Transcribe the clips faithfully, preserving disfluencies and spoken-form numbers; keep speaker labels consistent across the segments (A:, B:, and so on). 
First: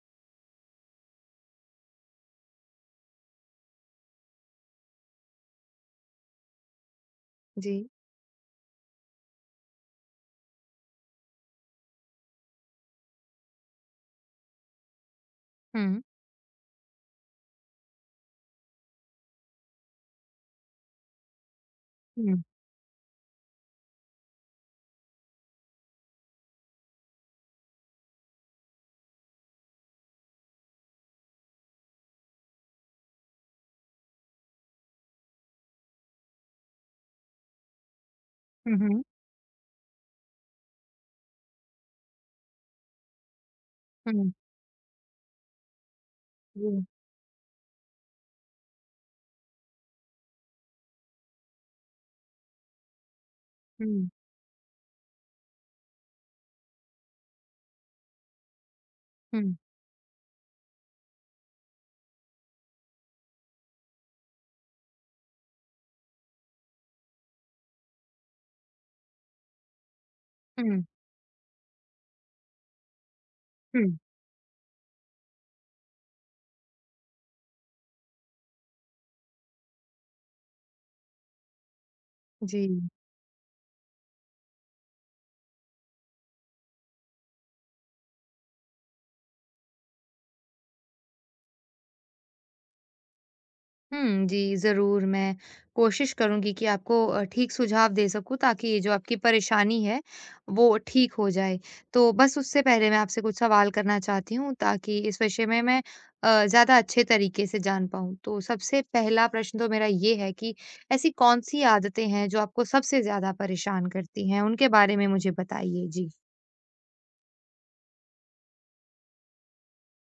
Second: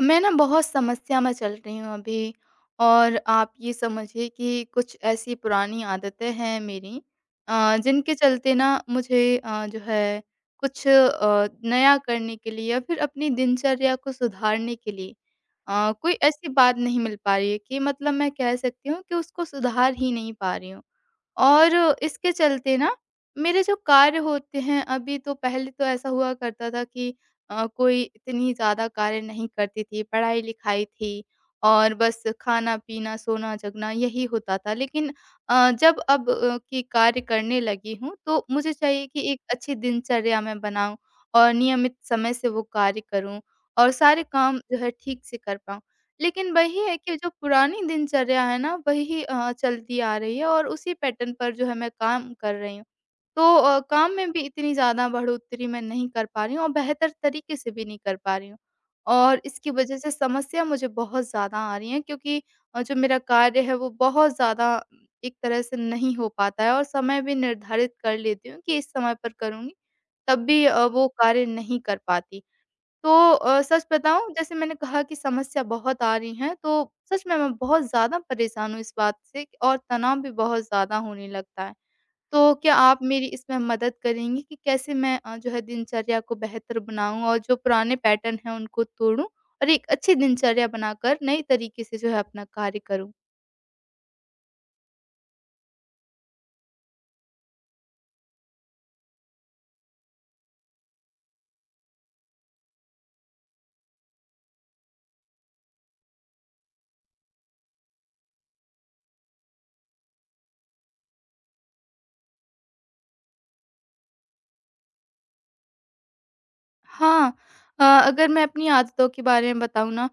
A: मैं ना बहुत समस्या में चल रही हूँ अभी। और आप ये समझिए कि कुछ ऐसी पुरानी आदतें हैं मेरी
B: जी।
A: अ, जिनके चलते ना मुझे अ, जो है कुछ अ, नया करने के लिए या फिर अपनी दिनचर्या को सुधारने के लिए अ,
B: हुँ।
A: कोई ऐसी बात नहीं मिल पा रही है कि मतलब मैं कह सकती हूँ कि उसको सुधार ही नहीं पा रही हूँ। और इसके
B: हुँ।
A: चलते ना मेरे जो कार्य होते हैं अभी, तो पहले तो ऐसा हुआ करता था कि अ, कोई इतनी ज़्यादा कार्य नहीं करती थी, पढ़ाई-लिखाई थी और बस खाना-पीना, सोना-जगना यही होता था। लेकिन अ, जब अब अ, कि कार्य करने लगी हूँ, तो मुझे
B: हुँ, हुँ।
A: चाहिए कि एक अच्छी दिनचर्या मैं बनाऊँ और नियमित समय से वो कार्य करूँ और सारे
B: हुँ।
A: काम जो है ठीक से कर पाऊँ। लेकिन वही
B: जी।
A: है कि जो पुरानी दिनचर्या है ना, वही अ, चलती आ रही है और उसी पैटर्न पर जो है मैं काम कर रही हूँ। तो अ,
B: हुँ,
A: काम में भी इतनी ज़्यादा बढ़ोत्तरी मैं नहीं कर पा रही हूँ और बेहतर तरीके से भी नहीं कर पा रही हूँ। और
B: हुँ,
A: इसकी वजह से समस्या मुझे बहुत ज़्यादा आ रही है, क्योंकि अ, जो मेरा कार्य है वो बहुत ज़्यादा एक तरह से नहीं हो पाता है और समय भी निर्धारित कर लेती हूँ कि इस समय पर करूँगी, तब भी
B: हुँ,
A: अ, वो कार्य नहीं कर पाती। तो अ,
B: हुँ।
A: सच बताऊँ, जैसे मैंने कहा कि समस्या बहुत आ रही है, तो सच में मैं बहुत ज़्यादा परेशान हूँ इस बात से कि- और तनाव भी बहुत ज़्यादा होने लगता है। तो
B: जी।
A: क्या आप मेरी इसमें मदद करेंगी कि कैसे मैं अ, जो है दिनचर्या को बेहतर बनाऊँ और जो पुराने पैटर्न हैं उनको तोड़ूँ और एक अच्छी दिनचर्या बनाकर नए तरीके से जो है अपना कार्य करूँ?
B: हुँ, जी, ज़रूर मैं कोशिश करूँगी कि आपको अ, ठीक सुझाव दे सकूँ ताकि ये जो आपकी परेशानी है, वो ठीक हो जाए। तो बस उससे पहले मैं आपसे कुछ सवाल करना चाहती हूँ ताकि इस विषय में मैं अ, ज़्यादा अच्छे तरीके से जान पाऊँ। तो सबसे पहला प्रश्न तो मेरा ये है कि ऐसी कौन-सी आदतें हैं जो आपको सबसे ज़्यादा परेशान करती हैं? उनके बारे में मुझे बताइए। जी।
A: हाँ, अ, अगर मैं अपनी आदतों के बारे में बताऊँ ना,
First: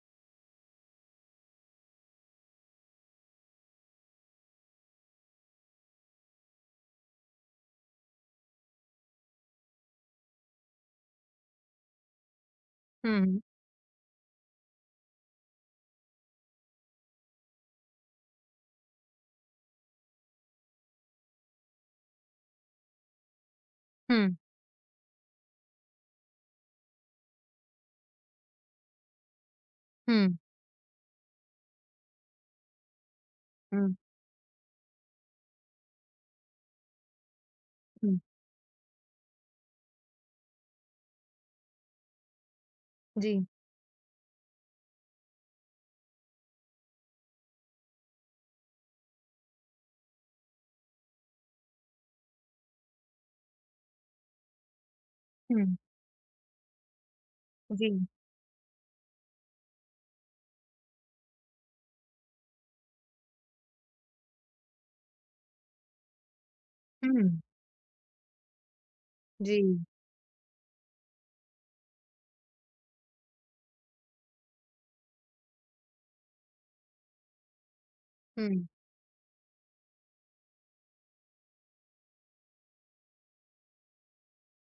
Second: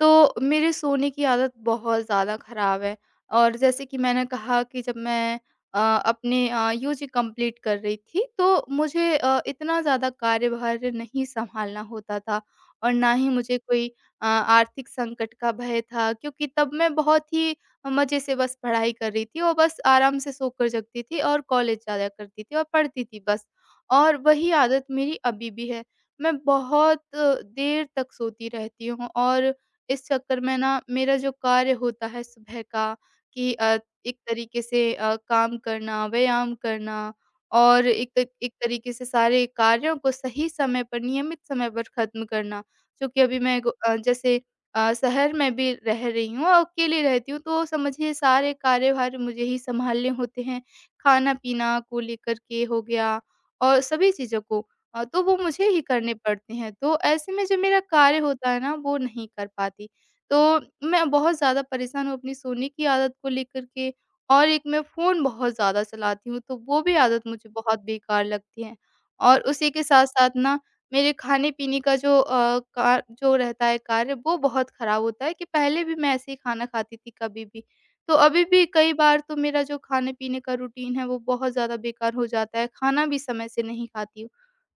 A: तो मेरे सोने की आदत बहुत ज़्यादा ख़राब है। और जैसे कि मैंने कहा कि जब मैं अ, अपने अ, यूजी कंप्लीट कर रही थी, तो मुझे अ, इतना ज़्यादा कार्यभार नहीं सँभालना होता था और ना ही
B: हुँ,
A: मुझे कोई अ, आर्थिक संकट का भय था, क्योंकि तब मैं बहुत ही मज़े से बस पढ़ाई कर रही थी और बस आराम से सोकर जगती थी और कॉलेज जाया करती थी और पढ़ती थी बस। और
B: हुँ,
A: वही आदत मेरी अभी भी है। मैं बहुत अ, देर तक सोती रहती हूँ और इस
B: हुँ।
A: चक्कर में ना मेरा जो कार्य होता है सुबह का कि अ,
B: हुँ,
A: एक तरीके से अ, काम करना, व्यायाम करना और एक
B: हुँ,
A: त- एक तरीके से सारे कार्यों को सही समय पर, नियमित समय पर ख़त्म करना। क्योंकि अभी
B: जी,
A: मैं गो अ, जैसे अ, शहर में भी रह रही हूँ और अकेले रहती हूँ, तो समझिए सारे कार्यभार मुझे ही सँभालने होते हैं। खाना-पीना को लेकर के हो गया और सभी चीज़ों को। अ, तो वो
B: हुँ,
A: मुझे ही करने पड़ते हैं। तो ऐसे में जो मेरा
B: जी, हुँ,
A: कार्य होता है ना, वो नहीं कर पाती। तो मैं बहुत ज़्यादा परेशान हूँ अपनी सोने की आदत को लेकर के। और एक मैं फ़ोन बहुत ज़्यादा चलाती हूँ, तो वो भी आदत मुझे बहुत बेकार लगती है। और
B: जी,
A: उसी के साथ-साथ ना मेरे खाने-पीने का जो अ, का जो रहता है कार्य, वो बहुत ख़राब होता है कि पहले भी मैं ऐसे ही खाना खाती थी कभी भी। तो अभी भी
B: हुँ।
A: कई बार तो मेरा जो खाने-पीने का रूटीन है, वो बहुत ज़्यादा बेकार हो जाता है। खाना भी समय से नहीं खाती हूँ।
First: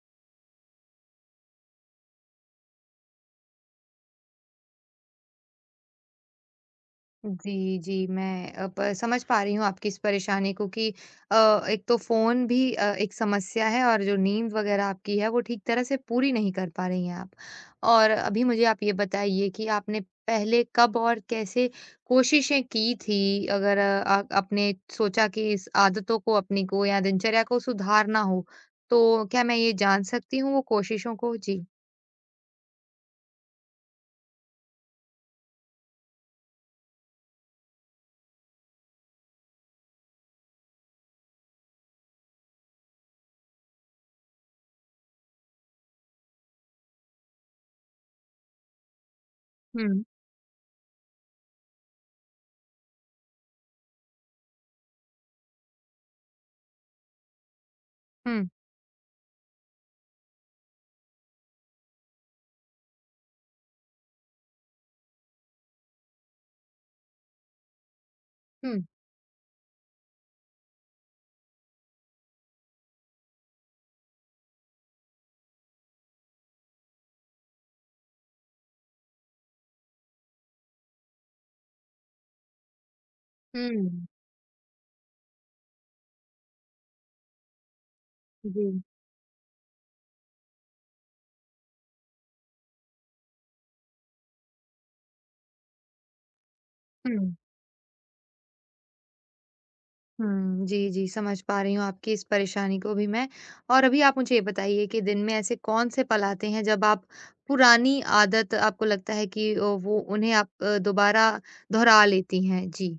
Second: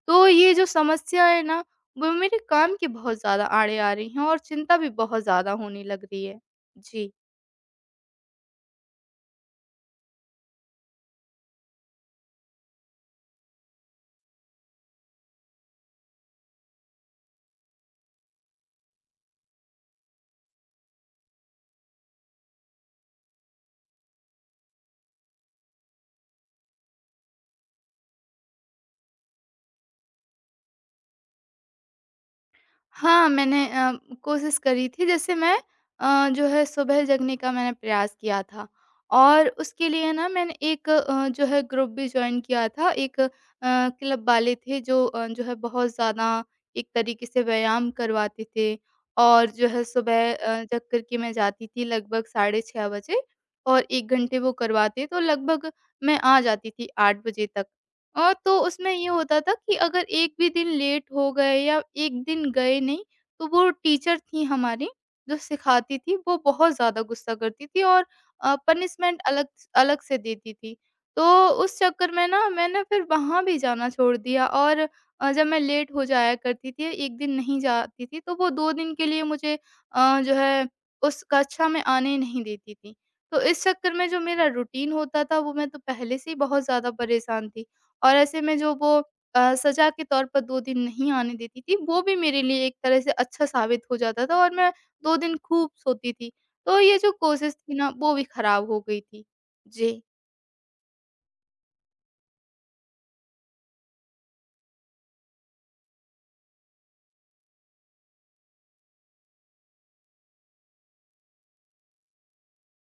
A: तो ये जो समस्या है ना, वो मेरे काम की बहुत ज़्यादा आड़े आ रही हैं और चिंता भी बहुत ज़्यादा होने लग रही है। जी।
B: जी, जी, मैं अब समझ पा रही हूँ आपकी इस परेशानी को कि अ, एक तो फ़ोन भी अ, एक समस्या है और जो नींद वग़ैरह आपकी है वो ठीक तरह से पूरी नहीं कर पा रही हैं आप। और अभी मुझे आप ये बताइए कि आपने पहले कब और कैसे कोशिशें की थी अगर अ, आ- आपने सोचा कि इस आदतों को अपनी को या दिनचर्या को सुधारना हो, तो क्या मैं ये जान सकती हूँ वो कोशिशों को? जी,
A: हाँ, मैंने अ, कोशिश करी थी। जैसे मैं अ, जो है सुबह जगने का मैंने प्रयास किया था और उसके लिए ना मैंने एक अ, जो है ग्रुप भी जॉइन किया था। एक अ, क्लब वाले थे जो अ, जो है बहुत ज़्यादा एक तरीके से व्यायाम करवाते थे और जो है
B: हुँ,
A: सुबह अ, जग कर के मैं जाती थी लगभग साढ़े छह बजे और एक घंटे वो करवाते, तो लगभग मैं आ जाती थी आठ बजे तक। और
B: हुँ।
A: तो उसमें ये होता था कि अगर एक भी दिन लेट हो गए या एक दिन गए नहीं, तो वो टीचर थी हमारी जो सिखाती थी, वो बहुत ज़्यादा गुस्सा करती थी और अ,
B: हुँ।
A: पनिशमेंट अलग अलग से देती थी। तो उस चक्कर में ना मैंने फिर वहाँ भी जाना छोड़ दिया और अ, जब मैं लेट हो जाया करती थी, एक दिन नहीं जाती थी, तो वो दो दिन के लिए मुझे अ, जो है उस कक्षा में आने ही नहीं देती थी। तो इस चक्कर में
B: हुँ।
A: जो मेरा रूटीन होता था, वो मैं तो पहले से ही बहुत ज़्यादा परेशान थी। और ऐसे में
B: जी।
A: जो वो अ, सज़ा के तौर पर दो दिन नहीं आने देती थी, वो भी मेरे लिए एक तरह से अच्छा साबित हो जाता था और मैं दो दिन खूब सोती थी। तो ये जो
B: हुँ।
A: कोशिश थी ना, वो भी खराब हो गई थी। जी।
B: हुँ। जी, जी, समझ पा रही हूँ आपकी इस परेशानी को भी मैं। और अभी आप मुझे ये बताइए कि दिन में ऐसे कौन-से पल आते हैं जब आप पुरानी आदत आपको लगता है कि अ, वो उन्हें आप अ, दोबारा दोहरा लेती हैं? जी।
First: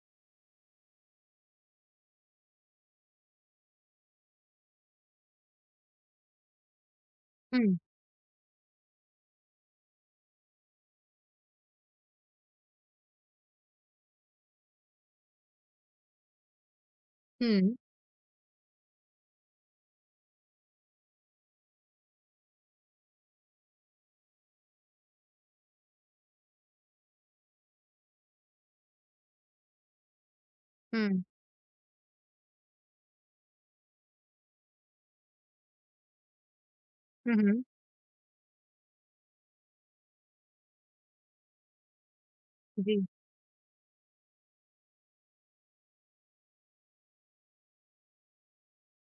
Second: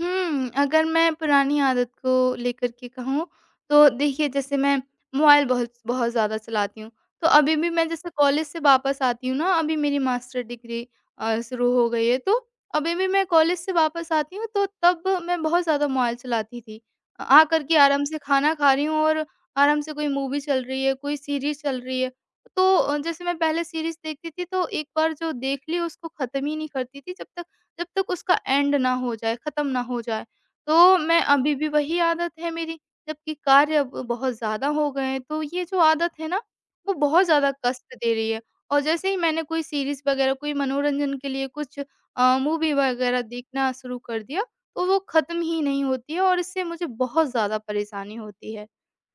A: हुँ, अगर मैं पुरानी आदत को लेकर के कहूँ, तो देखिए जैसे मैं मोबाइल बहुत बहुत ज़्यादा चलाती हूँ। तो अभी भी
B: हुँ।
A: मैं जैसे कॉलेज से वापस आती हूँ ना, अभी मेरी मास्टर डिग्री अ, शुरू हो गई है, तो अभी भी मैं कॉलेज से वापस आती हूँ, तो तब मैं बहुत ज़्यादा मोबाइल चलाती थी। अ, आ कर
B: हुँ।
A: के आराम से खाना खा रही हूँ और आराम से कोई मूवी चल रही है, कोई सीरीज़ चल रही है। तो अ, जैसे मैं पहले सीरीज़ देखती थी, तो एक बार जो देख ली उसको खत्म ही नहीं करती थी, जब तक जब तक उसका एंड ना हो जाए, ख़त्म ना हो जाए। तो मैं
B: हुँ।
A: अभी भी वही आदत है मेरी, जबकि कार्य अब बहुत ज़्यादा हो गए हैं, तो ये जो आदत है ना, वो बहुत
B: हुँ,
A: ज़्यादा
B: हुँ।
A: कष्ट दे रही है। और जैसे ही मैंने कोई सीरीज़ वग़ैरह, कोई मनोरंजन के लिए कुछ अ, मूवी
B: जी।
A: वग़ैरह देखना शुरू कर दिया, तो वो ख़त्म ही नहीं होती है और इससे मुझे बहुत ज़्यादा परेशानी होती है।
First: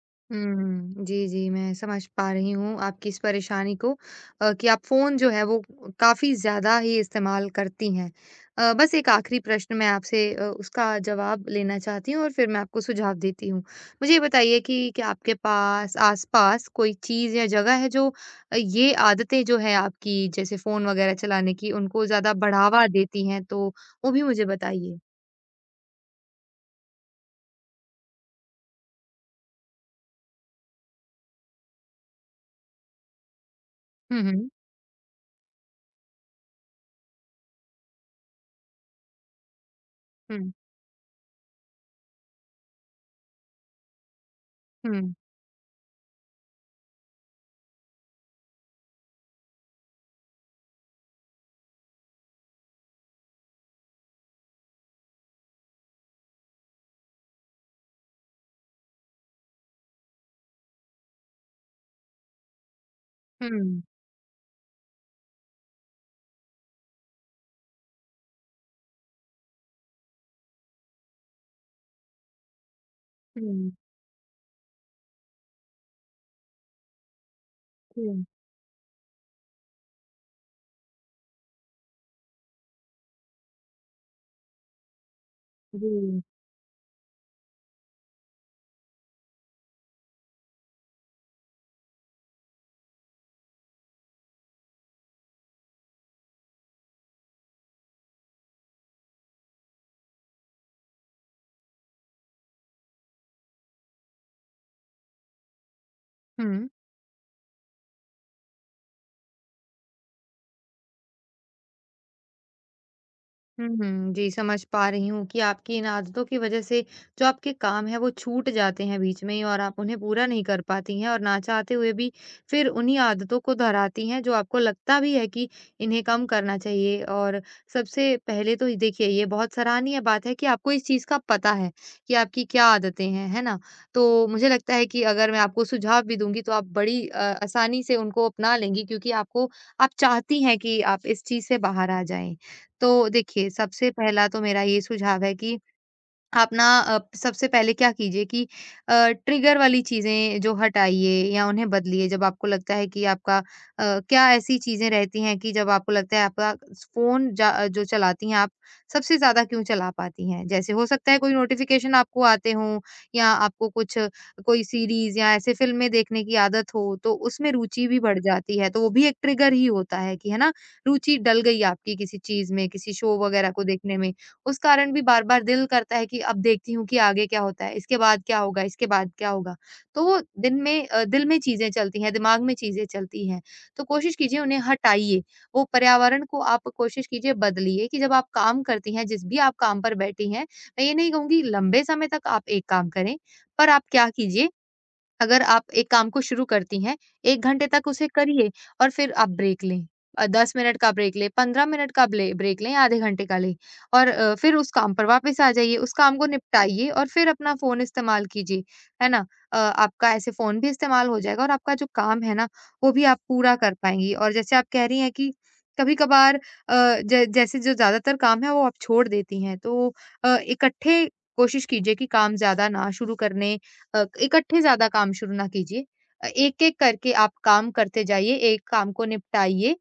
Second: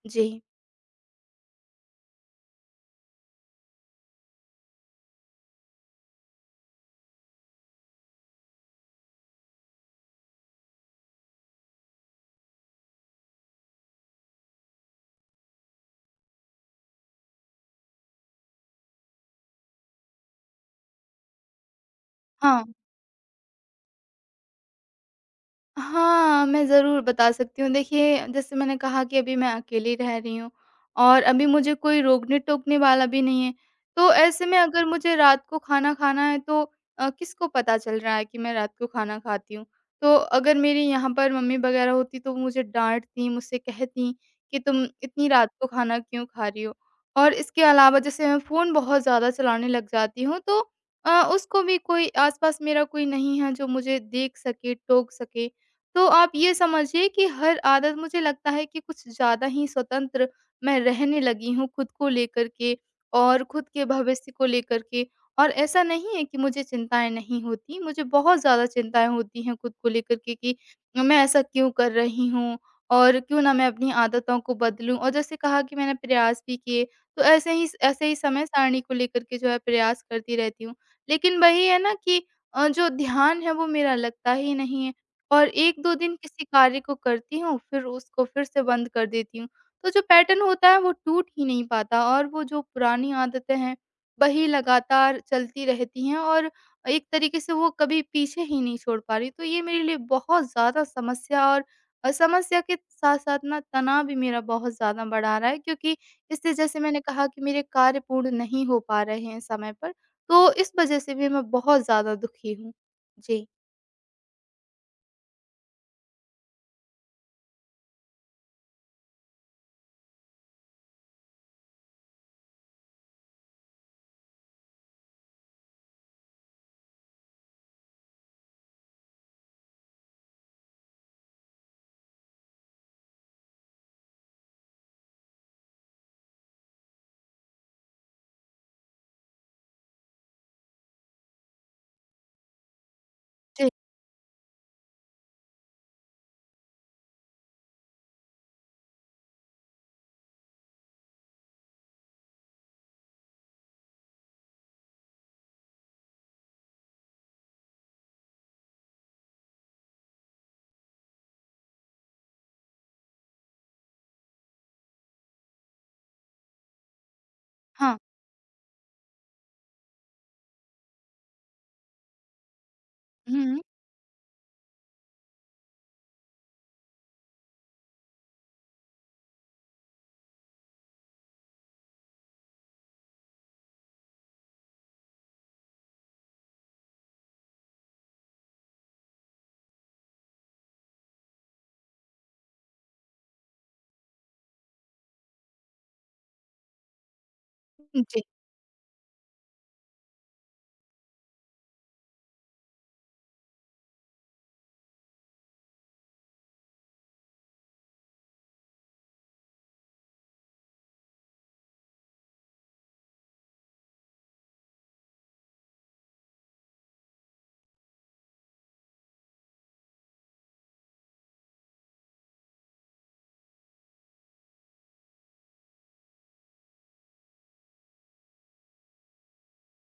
A: जी।
B: हुँ। जी, जी, मैं समझ पा रही हूँ आपकी इस परेशानी को अ, कि आप फ़ोन जो है वो काफ़ी ज़्यादा ही इस्तेमाल करती हैं। अ, बस एक आखिरी प्रश्न मैं आपसे अ, उसका जवाब लेना चाहती हूँ और फिर मैं आपको सुझाव देती हूँ। मुझे ये बताइए कि क्या आपके पास आस-पास कोई चीज़ या जगह है जो अ, ये आदतें जो है आपकी जैसे फ़ोन वग़ैरह चलाने की उनको ज़्यादा
A: हाँ।
B: बढ़ावा देती हैं तो वो भी मुझे बताइए?
A: हाँ, मैं ज़रूर बता सकती हूँ। देखिए, जैसे मैंने कहा कि अभी मैं अकेली रह रही हूँ और अभी मुझे कोई रोकने-टोकने वाला भी नहीं है। तो
B: हुँ,
A: ऐसे
B: हुँ।
A: में अगर मुझे रात को खाना खाना है, तो अ, किसको पता चल रहा है कि मैं रात को खाना खाती हूँ। तो
B: हुँ,
A: अगर मेरी यहाँ पर मम्मी वग़ैरह होती, तो वो मुझे डाँटती, मुझसे कहती कि तुम
B: हुँ,
A: इतनी रात को खाना क्यों खा रही हो? और इसके अलावा जैसे मैं फ़ोन बहुत ज़्यादा चलाने लग जाती हूँ, तो अ, उसको भी कोई आस-पास मेरा कोई नहीं है जो मुझे देख सके, टोक सके। तो आप ये समझिए कि हर आदत मुझे लगता है कि कुछ ज़्यादा ही स्वतंत्र मैं रहने लगी हूँ खुद को लेकर के और खुद
B: हुँ,
A: के भविष्य को लेकर के। और ऐसा नहीं है कि मुझे चिंताएँ नहीं होती, मुझे बहुत ज़्यादा चिंताएँ होती हैं खुद को लेकर के कि मैं ऐसा क्यों कर रही हूँ और क्यों ना मैं
B: हुँ,
A: अपनी आदतों को बदलूँ। और जैसे कहा कि मैंने प्रयास भी किए, तो ऐसे ही ऐसे ही
B: हुँ,
A: समय सारणी को लेकर के जो है प्रयास करती रहती हूँ। लेकिन वही है ना कि अ, जो ध्यान है वो मेरा लगता ही नहीं है। और एक दो दिन
B: जी,
A: किसी कार्य को करती हूँ, फिर उसको फिर से बंद कर देती हूँ। तो जो पैटर्न होता है वो टूट ही नहीं पाता और वो जो पुरानी आदतें हैं, वही लगातार चलती रहती हैं और एक तरीके से वो कभी पीछे ही नहीं छोड़ पा रही। तो ये मेरे लिए बहुत ज़्यादा समस्या और अ, समस्या के साथ-साथ ना तनाव भी मेरा बहुत ज़्यादा बढ़ा रहा है, क्योंकि इससे
B: हुँ।
A: जैसे मैंने कहा कि मेरे कार्य पूर्ण नहीं हो पा रहे हैं समय पर, तो इस वज़ह से भी मैं बहुत ज़्यादा दुखी हूँ। जी।
B: हुँ, जी, समझ पा रही हूँ कि आपकी इन आदतों की वज़ह से जो आपके काम हैं, वो छूट जाते हैं बीच में ही और आप उन्हें पूरा नहीं कर पाती हैं और ना चाहते हुए भी फिर उन्हीं आदतों को दोहराती हैं, जो आपको लगता भी है कि इन्हें कम करना चाहिए। और सबसे पहले तो ये देखिए, ये बहुत सराहनीय बात है कि आपको इस चीज़ का पता है कि आपकी क्या आदतें हैं, है ना? तो मुझे लगता है कि अगर मैं आपको सुझाव भी दूँगी, तो आप बड़ी अ, आसानी से उनको अपना लेंगी क्योंकि आपको आप चाहती हैं कि आप इस चीज़ से बाहर आ जाएँ। तो देखिए,
A: जी।
B: सबसे पहला तो मेरा ये सुझाव है कि आप ना अ, सबसे पहले क्या कीजिए कि अ, ट्रिगर वाली चीज़ें जो हटाइए या उन्हें बदलिए जब आपको लगता है कि आपका अ, क्या ऐसी चीज़ें रहती हैं कि जब आपको लगता है आपका फ़ोन जा अ, जो चलाती हैं आप, सबसे ज़्यादा क्यों चला पाती हैं? जैसे हो सकता है कोई नोटिफ़िकेशन आपको आते हों या आपको कुछ कोई सीरीज़ या ऐसे फ़िल्में देखने की आदत हो, तो उसमें रुचि
A: हाँ।
B: भी बढ़ जाती है, तो वो भी एक ट्रिगर ही होता है कि है ना? रुचि डल गई आपकी किसी चीज़ में, किसी शो वगैरह
A: हुँ।
B: को देखने में उस कारण भी बार-बार दिल करता है कि अब देखती हूँ कि आगे क्या होता है, इसके बाद क्या होगा, इसके बाद क्या होगा? तो वो दिन में अ, दिल में चीज़ें चलती हैं, दिमाग में चीज़ें चलती हैं। तो कोशिश कीजिए उन्हें हटाइए, वो पर्यावरण को आप कोशिश कीजिए बदलिए कि जब आप काम करती हैं, जिस भी आप काम पर बैठी हैं, मैं ये नहीं कहूँगी लंबे समय तक आप एक काम करें, पर आप क्या कीजिए अगर आप एक काम को शुरू करती हैं, एक घंटे तक उसे
A: जी।
B: करिए और फिर आप ब्रेक लें। अ, दस मिनट का ब्रेक लें, पंद्रह मिनट का ब्ले ब्रेक लें, आधे घंटे का लें और अ, फिर उस काम पर वापस आ जाइए, उस काम को निपटाइए और फिर अपना फ़ोन इस्तेमाल कीजिए, है ना? अ, आपका ऐसे फ़ोन भी इस्तेमाल हो जाएगा और आपका जो काम है ना, वो भी आप पूरा कर पाएँगी और जैसे आप कह रही हैं कि कभी-कभार अ, ज जैसे जो ज़्यादातर काम है, वो आप छोड़ देती हैं, तो अ, इकट्ठे कोशिश कीजिए कि काम ज़्यादा ना शुरू करने अ, इकट्ठे ज़्यादा काम शुरू ना कीजिए। अ, एक-एक करके आप काम करते जाइए, एक काम को निपटाइए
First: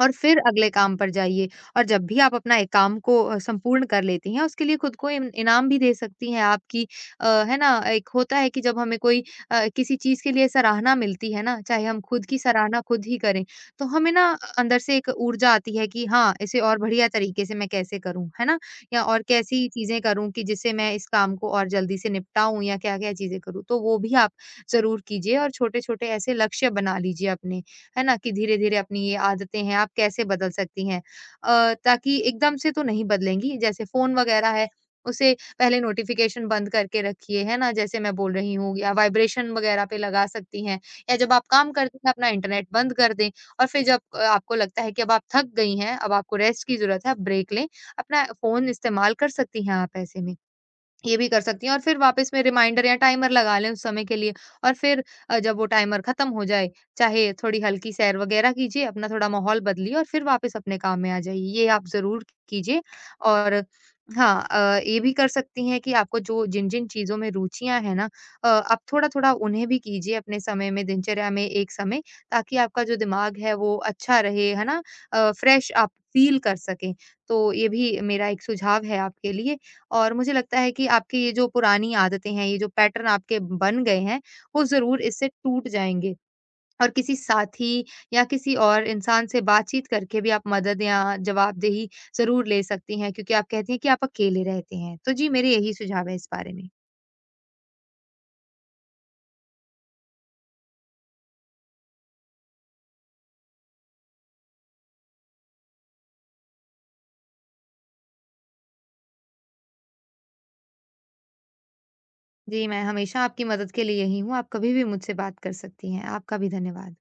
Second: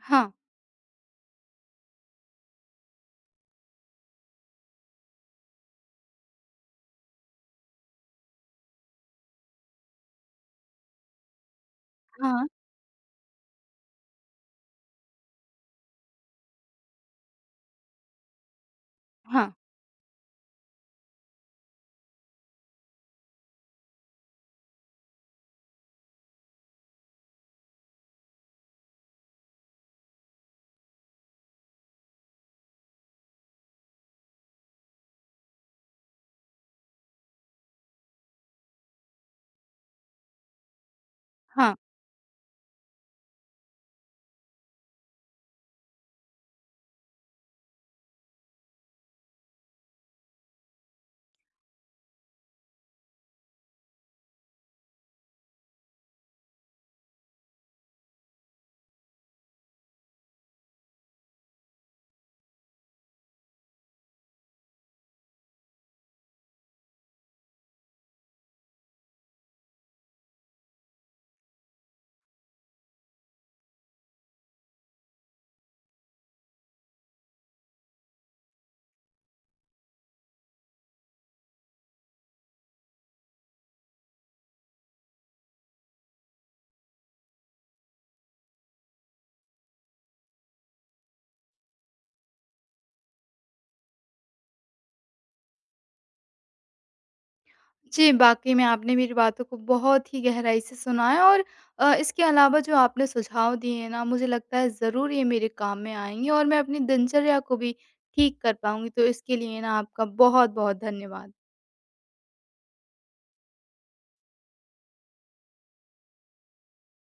B: और फिर अगले काम पर जाइए। और जब भी आप अपना एक काम को अ, संपूर्ण कर लेती हैं, उसके लिए खुद को इन इनाम भी दे सकती हैं आप कि अ, है ना? एक होता है कि जब हमें कोई अ, किसी चीज़ के लिए सराहना मिलती है ना, चाहे हम खुद की
A: हाँ,
B: सराहना खुद ही करें, तो हमें ना अ, अंदर से एक ऊर्जा आती है कि हाँ, इसे और बढ़िया तरीके से मैं कैसे करूँ, है ना? या और
A: हाँ,
B: कैसी चीज़ें करूँ कि जिससे मैं इस काम को और जल्दी से निपटाऊँ या क्या-क्या चीज़ें करूँ। तो वो भी आप ज़रूर कीजिए और छोटे-छोटे ऐसे लक्ष्य बना लीजिए अपने। है ना? कि धीरे-धीरे अपनी ये आदतें हैं, आप कैसे बदल सकती हैं। अ, ताकि एकदम से तो नहीं बदलेंगी, जैसे फ़ोन वगैरह है, उसे पहले नोटिफ़िकेशन बंद करके रखिए, है ना? जैसे मैं बोल रही हूँ या वाइब्रेशन वगैरह पे लगा सकती हैं या जब आप काम
A: हाँ।
B: करती हैं, अपना इंटरनेट बंद कर दें और फिर जब अ, आपको लगता है कि अब आप थक गई हैं, अब आपको रेस्ट की ज़रूरत है, आप ब्रेक लें, अपना फ़ोन इस्तेमाल कर सकती हैं आप ऐसे में। ये भी कर सकती हैं और फिर वापस में रिमाइंडर या टाइमर लगा लें उस समय के लिए और फिर अ, जब वो टाइमर खत्म हो जाए, चाहे थोड़ी हल्की सैर वगैरह कीजिए, अपना थोड़ा माहौल बदलिए और फिर वापस अपने काम में आ जाइए। ये आप ज़रूर कीजिए और हाँ अ, ये भी कर सकती हैं कि आपको जो जिन-जिन चीज़ों में रुचियाँ हैं ना अ, आप थोड़ा-थोड़ा उन्हें भी कीजिए अपने समय में, दिनचर्या में एक समय ताकि आपका जो दिमाग है वो अच्छा रहे, है ना? अ, फ्रेश आप फ़ील कर सकें। तो ये भी मेरा एक सुझाव है आपके लिए। और मुझे लगता है कि आपकी ये जो पुरानी आदतें हैं, ये जो पैटर्न आपके बन गए हैं, वो ज़रूर इससे टूट जाएँगे। और किसी साथी या किसी और इंसान से बातचीत करके भी आप मदद या जवाबदेही ज़रूर ले सकती हैं क्योंकि आप कहती हैं कि आप अकेले रहते हैं। तो जी, मेरे यही सुझाव है इस बारे में।
A: जी, वाक़ई में आपने मेरी बातों को बहुत ही गहराई से सुना है और अ, इसके अलावा जो आपने सुझाव दिए हैं ना, मुझे लगता है ज़रूर ये मेरे काम में आएँगे और मैं अपनी दिनचर्या को भी ठीक कर पाऊँगी। तो इसके लिए ना आपका बहुत-बहुत धन्यवाद।
B: जी, मैं हमेशा आपकी मदद के लिए यही हूँ, आप कभी भी मुझसे बात कर सकती हैं। आपका भी धन्यवाद।